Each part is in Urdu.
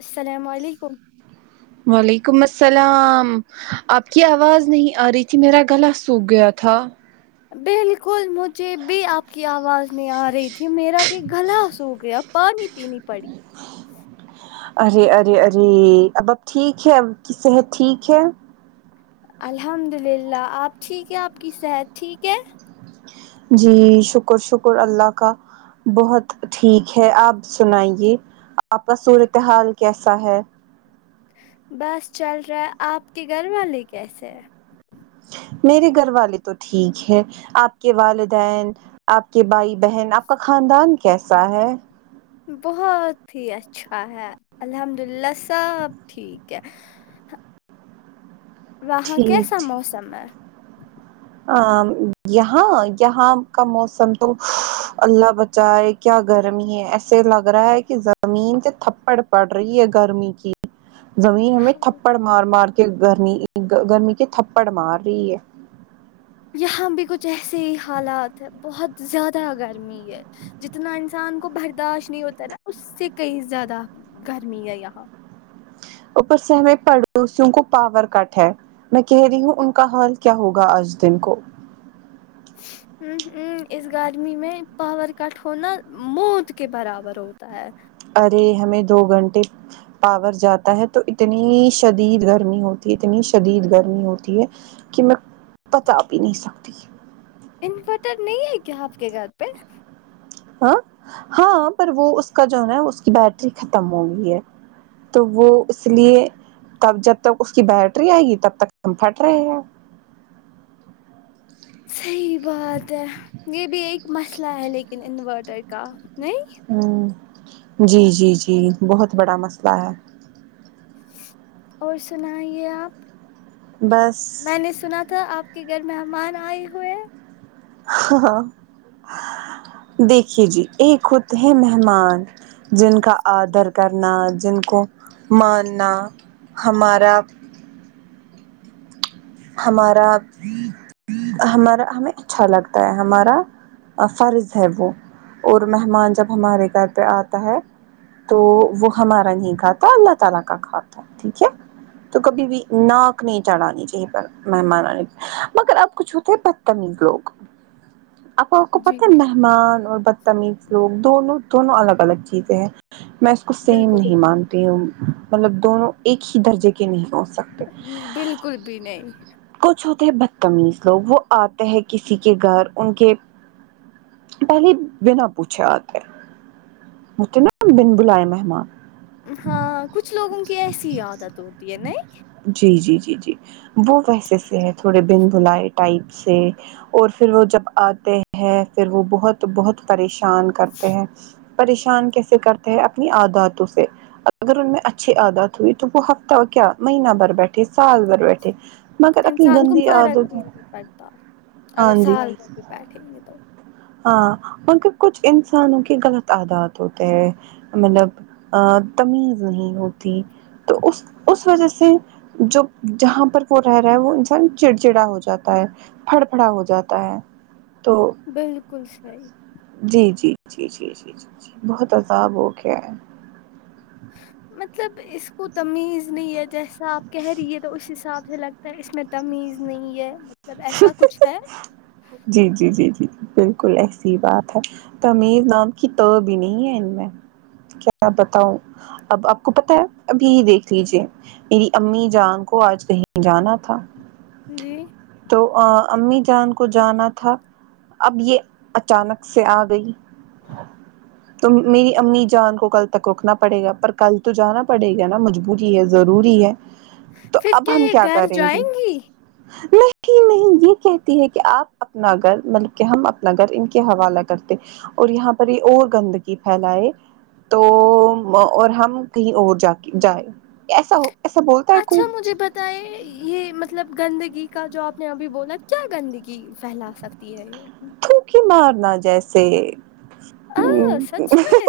السلام علیکم وعلیکم السلام آپ کی آواز نہیں آ رہی تھی میرا گلا سوکھ گیا تھا بالکل مجھے بھی آپ کی آواز نے آ رہی تھی میرا بھی گلا سکھ گیا پانی پینی پڑی ارے ارے ارے اب اب ٹھیک ہے آپ کی صحت ٹھیک ہے الحمد للہ آپ ٹھیک ہیں آپ کی صحت ٹھیک ہے جی شکر شکر اللہ کا بہت ٹھیک ہے آپ سنائیے آپ کا صورتحال کیسا ہے بس چل رہا ہے آپ کے گھر والے کیسے ہے میرے گھر والے تو ٹھیک ہے آپ کے والدین آپ کے بھائی بہن آپ کا خاندان کیسا ہے بہت ہی اچھا ہے الحمد للہ سب ٹھیک ہے وہاں ٹھیک کیسا موسم ہے ا یہا یہا کا موسم تو الله بچاۓ کیا گرمی ہے ایسے لگ رہا ہے کہ زمین تو تھپڑ پڑ رہی ہے گرمی کی زمین ہمیں ہاں، تھپڑ مار مار کے گرمی گرمی کے تھپڑ مار رہی ہے یہاں بھی کچھ ایسے ہی حالات ہے بہت زیادہ گرمی ہے جتنا انسان کو برداشت نہیں ہوتا نا اس سے کئی زیادہ گرمی ہے یہاں اپر سے ہماے پڑوسیو کو پاور کٹ ہے میں کہہ رہی ہوں ان کا حال کیا ہوگا آج دن کو ہ ہ اس گرمی میں پاور کٹ ہونا موت کے برابر ہوتا ہے ارے ہمیں دو گھنٹے پاور جاتا ہے تو اتنی شدید گرمی ہوتی ہے اتنی شدید گرمی ہوتی ہے کہ میں پتا بھی نہیں پاوگی انورٹر نہیں ہے کیا آپ کے گھر پہ ہا ہا پر وہ اسکا جو ہے اسکی بیٹری ختم ہوگیی ہے تو وہ اس لیے تب جب تک اس کی بیٹری آئے گی تب تک کمفٹ رہے گا صحیح بات ہے یہ بھی ایک مسئلہ ہے لیکن انورٹر کا نہیں ہوں جی جی جی بہت بڑا مسئلہ ہے اور سناے آپ بس میں نے سنا تھا آپ کے گھر مہمان آئے ہوئے ہیں ہ دیکھیے جی ایک خود ہے مہمان جن کا آدر کرنا جن کو ماننا ہمارا ہمارا ہمارا ہمیں اچھا لگتا ہے ہمارا فرض ہے وہ اور مہمان جب ہمارے گھر پہ آتا ہے تو وہ ہمارا نہیں کھاتا الله تعالی کا کھاتا ہے ٹھیک ہے تو کبھی بھی ناک نہیں چڑھانی چاہیے مہمان آنے کے مگر اب کچھ ہوتا ہے بدتمیز لوگ اپپا آپکو جی پتا ہے مھ معن اور بتامزیو دونو دونو الگ الگ چیزے ہے کو سیم بالکل نہیں مانتے مطلب دونوں ایک ہی درجے کے نہیں ہو تے بالکل بھی نہیں کچھ ہوتے ہے بدتمیز لوگ وہ آتے ہیں کسی کے گھر ان کے پہلے بنا پوچھے آتے مجھے نا بن بلائے مہمان ہاں کچھ لوگوں کی ایسی عادت ہوتی ہے نہیں جی جی جی جی وہ ویسے سے ہے تھوڑے بن بھلائے ٹائپ سے اور پھر وہ جب اتے ہیں پھر وہ بہت بہت پریشان کرتے ہیں پریشان کیسے کرتے ہیں اپنی عاداتوں سے اگر ان میں اچھی عادات ہوئی تو وہ ہفتہ کیا مہینہ بھر بیٹھے سال بھر بیٹھے مگر اپنی انسان کو گندی فرق عادت بھی نہیں پڑتا ہاں اگر سال میں بھی بیٹھے گے تو ہا ان کا کچھ انسانوں کی غلط عادات ہوتے ہیں مطلب ہا تمیز نہیں ہوتی تو اس اس وجہ سے جو جہاں وہ رہ رہا ہے وہ انسان چڑ چڑا ہو جاتا ہے پڑ پڑا ہو جاتا ہے تو بالکل صحیح جی جی جی جی جی بہت عذاب ہو گیا ہے مطلب اس کو تمیز نہیں ہے جیسا اپ کہہ رہی ہے تو اس حساب سے لگتا ہے اس میں تمیز نہیں ہے مطلب ایسا کچھ ہے جی جی جی جی بالکل ایسی بات ہے تمیر نام کی تہ بھی نہیں ہے ان میں کیا بتاؤں اب آپ کو پتہ ہے ابھی ہی دیکھ لیجے میری امی جان کو آج کہیں جانا تھا جی تو امی جان کو جانا تھا اب یہ اچانک سے ا گئی تو میری امی جان کو کل تک روکنا پڑے گا پر کل تو جانا پڑے گا نا مجھ جی یہ ضروری ہے تو پھر اب ہم یہ کیا گھر کریں جائیں گے گی نہ کہ نہیں نہیں یے کہتی ہے کی اپ اپنا گھر مطلب کی ہم اپنا گھر ان کے حوالہ کرتے اور یہاں پر یے اور گندگی پھیلائے تو اور ہم کہیں اور جا کے جائے ایسا ہو ایسا بول اچھا مجھے بت یے مطلب گندگی کا جو آپ نے ابھی بولا کیا گندگی پھیلا سکتی ہے یے تھوکے مارنا جیسے آ سچ میں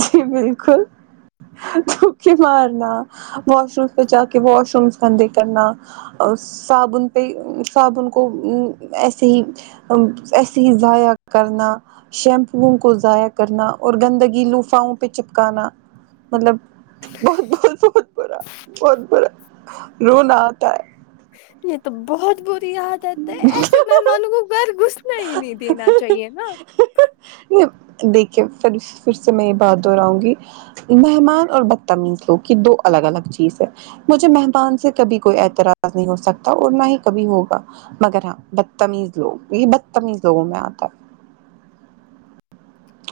جی بالکل تھوکے مارنا واش روم مے جا کے واش روم گندے کرنا صابن پے صابن کو ایسے ہی آمم ایسے ہی ضائع کرنا شیمپو کو ضائع کرنا اور گندگی لوفاؤں پے چپکانا مطلب بہت بہت بہت برا بہت برا رونا آتا ہے یے تو بہت بری عادت ہے ایسے میں مہمانوں کو گھر گھس نے ہی نہیں دینا چاہیے نا نہیں دیکھیے پھر پھر سے میں یے بات دہراؤں گی مہمان اور بدتمیز لوگ یے دو الگ الگ چیز ہے مجھے مہمان سے کبھی کوئی اعتراض نہیں ہو سکتا اور نہ ہی کبھی ہوگا مگر ہاں بدتمیز لوگ یے بدتمیز لوگوں میں آتے ہے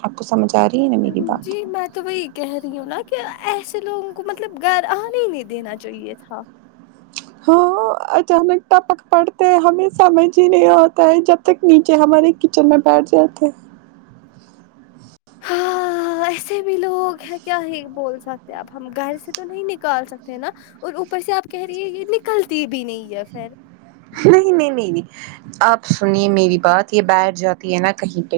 آپ کو سمج آ رہی ہے میری جی بات میں تو وہی کہہ رہی ہوں نا کہ ایسے لوگوں کو مطلب گھر انے ہی نہیں دینا چاہیے تھا ہاں اچانک ٹپک پڑتے ہیں ہمیں سمجھ ہی نہیں آتا ہے جب تک نیچے ہمارے کچن میں بیٹھ جاتے ہاں ایسے بھی لوگ ہے کیا ہی بول سکتے اب ہم گھر سے تو نہیں نکال سکتے ہیں نا اور اوپر سے آپ کہہ رہی ہیں یے نکلتی بھی نہیں ہے پھر نہیں نہیں نہیں نہیں آپ سنیے میری بات یے بیٹھ جاتی ہے نا کہیں پے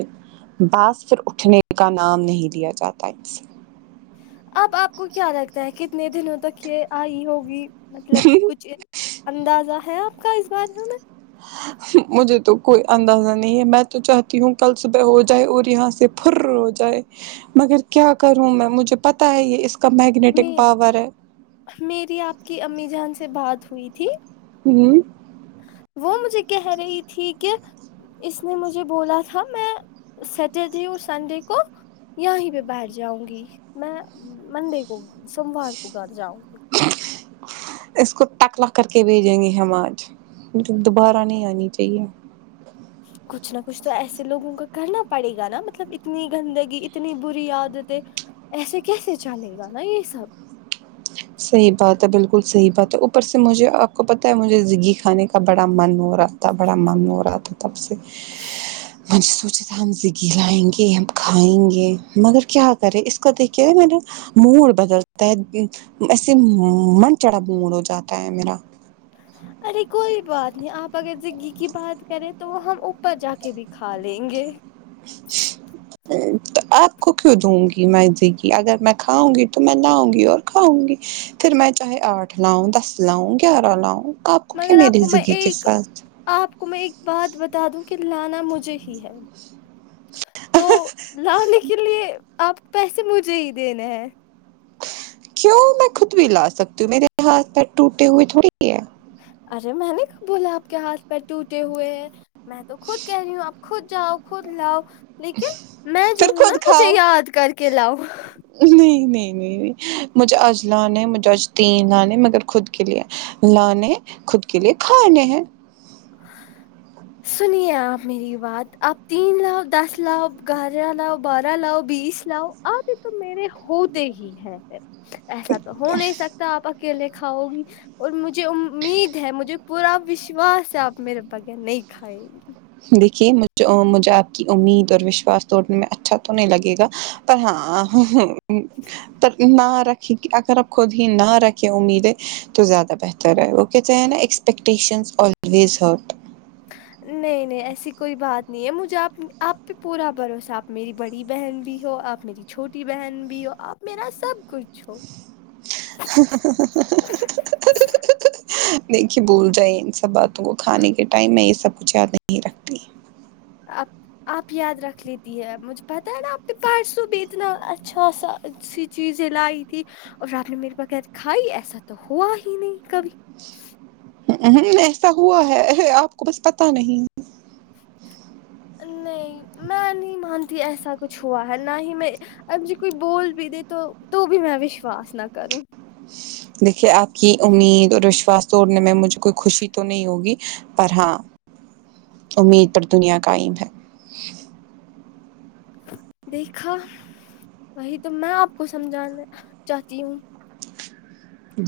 باض پھر اٹھنے کا نام نہیں دیا جاتا ان سے اب آپ کو کیا لگتا ہے کتنے دنوں تک یے آئی ہوگی مطلب کچھ اندازہ ہے آپ کا اس بارے میں ہاں مجھے تو کوئی اندازہ نہیں ہے میں تو چاہتی ہوں کل صبح ہو جائے اور یہاں سے پھر ہو جائے مگر کیا کروں میں مجھے پتہ ہے یے اس کا میگنیٹک میں پاور ہے میری آپ کی امی جان سے بات ہوئی تھی ہمم وہ مجھے کہہ رہی تھی کہ اس نے مجھے بولا تھا میں سٹرڈے اور سنڈے کو یہ ہی پہ بیٹھ جاؤں گی میں منڈے کو سوموار کو گھر جاؤں گی اس کو تٹکلا کر کے بھیجیں گے ہم آج مجھے دوبارہ نہیں آنی چاہیے کچھ نہ کچھ تو ایسے لوگوں کا کرنا پڑے گا نا مطلب اتنی گندگی اتنی بری عادتیں ایسے کیسے چلے گا نا یہ سب صحیح بات ہے بالکل صحیح بات ہے اوپر سے مجھے آپ کو پتہ ہے مجھے زگی کھانے کا بڑا من ہو رہا تھا بڑا من ہو رہا تھا تب سے میں نے سوچا تھا ہم زگی لائیں گے ہم کھائیں گے مگر کیا کریں اس کو دیکھ کے میرا موڑ بدلتا ہے ایسے من چڑا موڑ ہو جاتا ہے میرا اچھا ارے کوئی بات نہیں آپ اگر زگی کی بات کریں تو وہ ہم اوپر جا کے بھی کھا لیں گے تو آپ کو کیوں دوں گی میں زگی اگر میں کھاؤں گی تو میں لاؤں گی اور کھاؤں گی پھر میں چاہے آٹھ لاؤں دس لاؤں گیارہ لاؤں آپ کو کہ مگر آپ میں میری [unintelligible] کے ایک ساتھ آپ کو میں ایک بات بتا دوں کہ لانا مجھے ہی ہے تو لانے کے لیے آپ پیسے مجھے ہی دینے ہیں کیوں میں خود بھی لا سکتی ہوں میرے ہاتھ پیر ٹوٹے ہوئے تھوڑی ہی ہے ارے میں نے کب بولا آپ کے ہاتھ پیر ٹوٹے ہوئے ہیں میں تو خود کہہ رہی ہوں آپ خود جاؤ خود لاؤ لیکن میں جو پھر ہوں نا خود مجھے کھاؤ یاد کر کے لاؤں نہیں نہیں نہیں مجھے اج لانا ہے مجھے اج تین لانے ہے مگر خود کے لے لانے خود کے لیے کھانے ہیں سنیے آپ میری بات آپ تین لاؤ دس لاؤ گیارہ لاؤ بارہ لاؤ بیس لاؤ آدھے تو میرے ہوتے ہی ہیں ایسا تو ہو نہیں سکتا آپ اکیلے کھاؤ گی اور مجھے امید ہے مجھے پورا وشواس ہے آپ میرے بغیر نہیں کھائیں گے دیکھیے مجھ مجھے آپ کی امید اور وشواس توڑنے میں اچھا تو نہیں لگے گا پر ہاں تک نہ رکھیں اگر آپ خود ہی نہ رکھیں امیدیں تو زیادہ بہتر ہے وہ کہتے ہیں نا ا ایکسپیکٹیشن الویز ہارٹ نہیں نہیں ایسی کوئی بات نہیں ہے مجھے آپ پہ پورا بھروسہ میری بڑی بہن بھی ہو آپ میری چھوٹی بہن بھی ہو آپ میرا سب کچھ ہو دیکھیے بھول جائے ان سب بات تو وہ کھانے کے ٹائم میں یہ سب کچھ یاد نہیں رکھتی آپ آپ یاد رکھ لیتی ہے مجھے پتاہ ہے نا آپ کے پرسو بھی اتنا اچھا سا چیزیں لائی تھی اور رات مے میرے بغیر کھائی ایسا تو ہوا ہی نہیں کبھی ہ ایسا ہوا ہے آپ کو بس پتا نہیں ہ نہیں میں نہیں مانتی ایسا کچھ ہوا ہے نہ ہی میں اگر جی کوئی بول بھی دے تو تو بھی میں وشواس نہ کروں دیکھیے آپ کی امید اور وشواس توڑنے میں مجھے کوئی خوشی تو نہیں ہوگی پر ہاں امید پر دنیا قائم ہے دیکھا وہی تو میں آپ کو سمجھانا چاہتی ہوں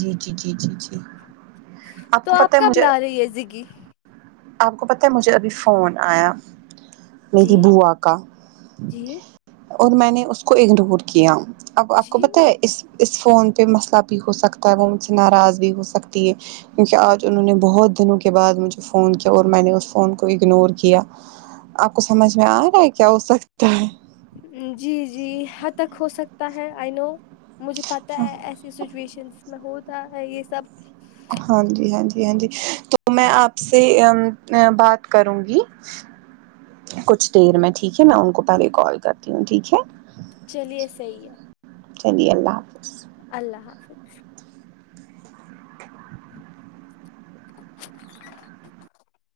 جی جی جی جی جی آپ کو پت ہے مجھے اسی کی آپ کو پتا ہے مجھے ابھی فون آیا جی میری بوا کا جی اور میں نے اس کو اگنور کیا اب آپ کو پتا جی ہے اس اس فون پہ مسئلہ بھی ہو سکتا ہے وہ مجھ سے ناراض بھی ہو سکتی ہے کیونکہ آج انہوں نے بہت دنوں کے بعد مجھے فون کیا اور میں نے اس فون کو اگنور کیا آپ کو سمجھ میں آ رہا ہے کیا ہو سکتا ہے جی جی حد تک ہو سکتا ہے آئی نو مجھے پتہ ہے ایسی سچویشن جس میں ہوتا ہے یہ سب ہاں جی ہاں جی جی ہاں جی تو میں آپ سے بات کروں گی کچھ دیر میں ٹھیک ہے میں ان کو پہلے کال کرتی ہوں ٹھیک ہے چلیے صحیح ہے چلیے اللہ حافظ اللہ حافظ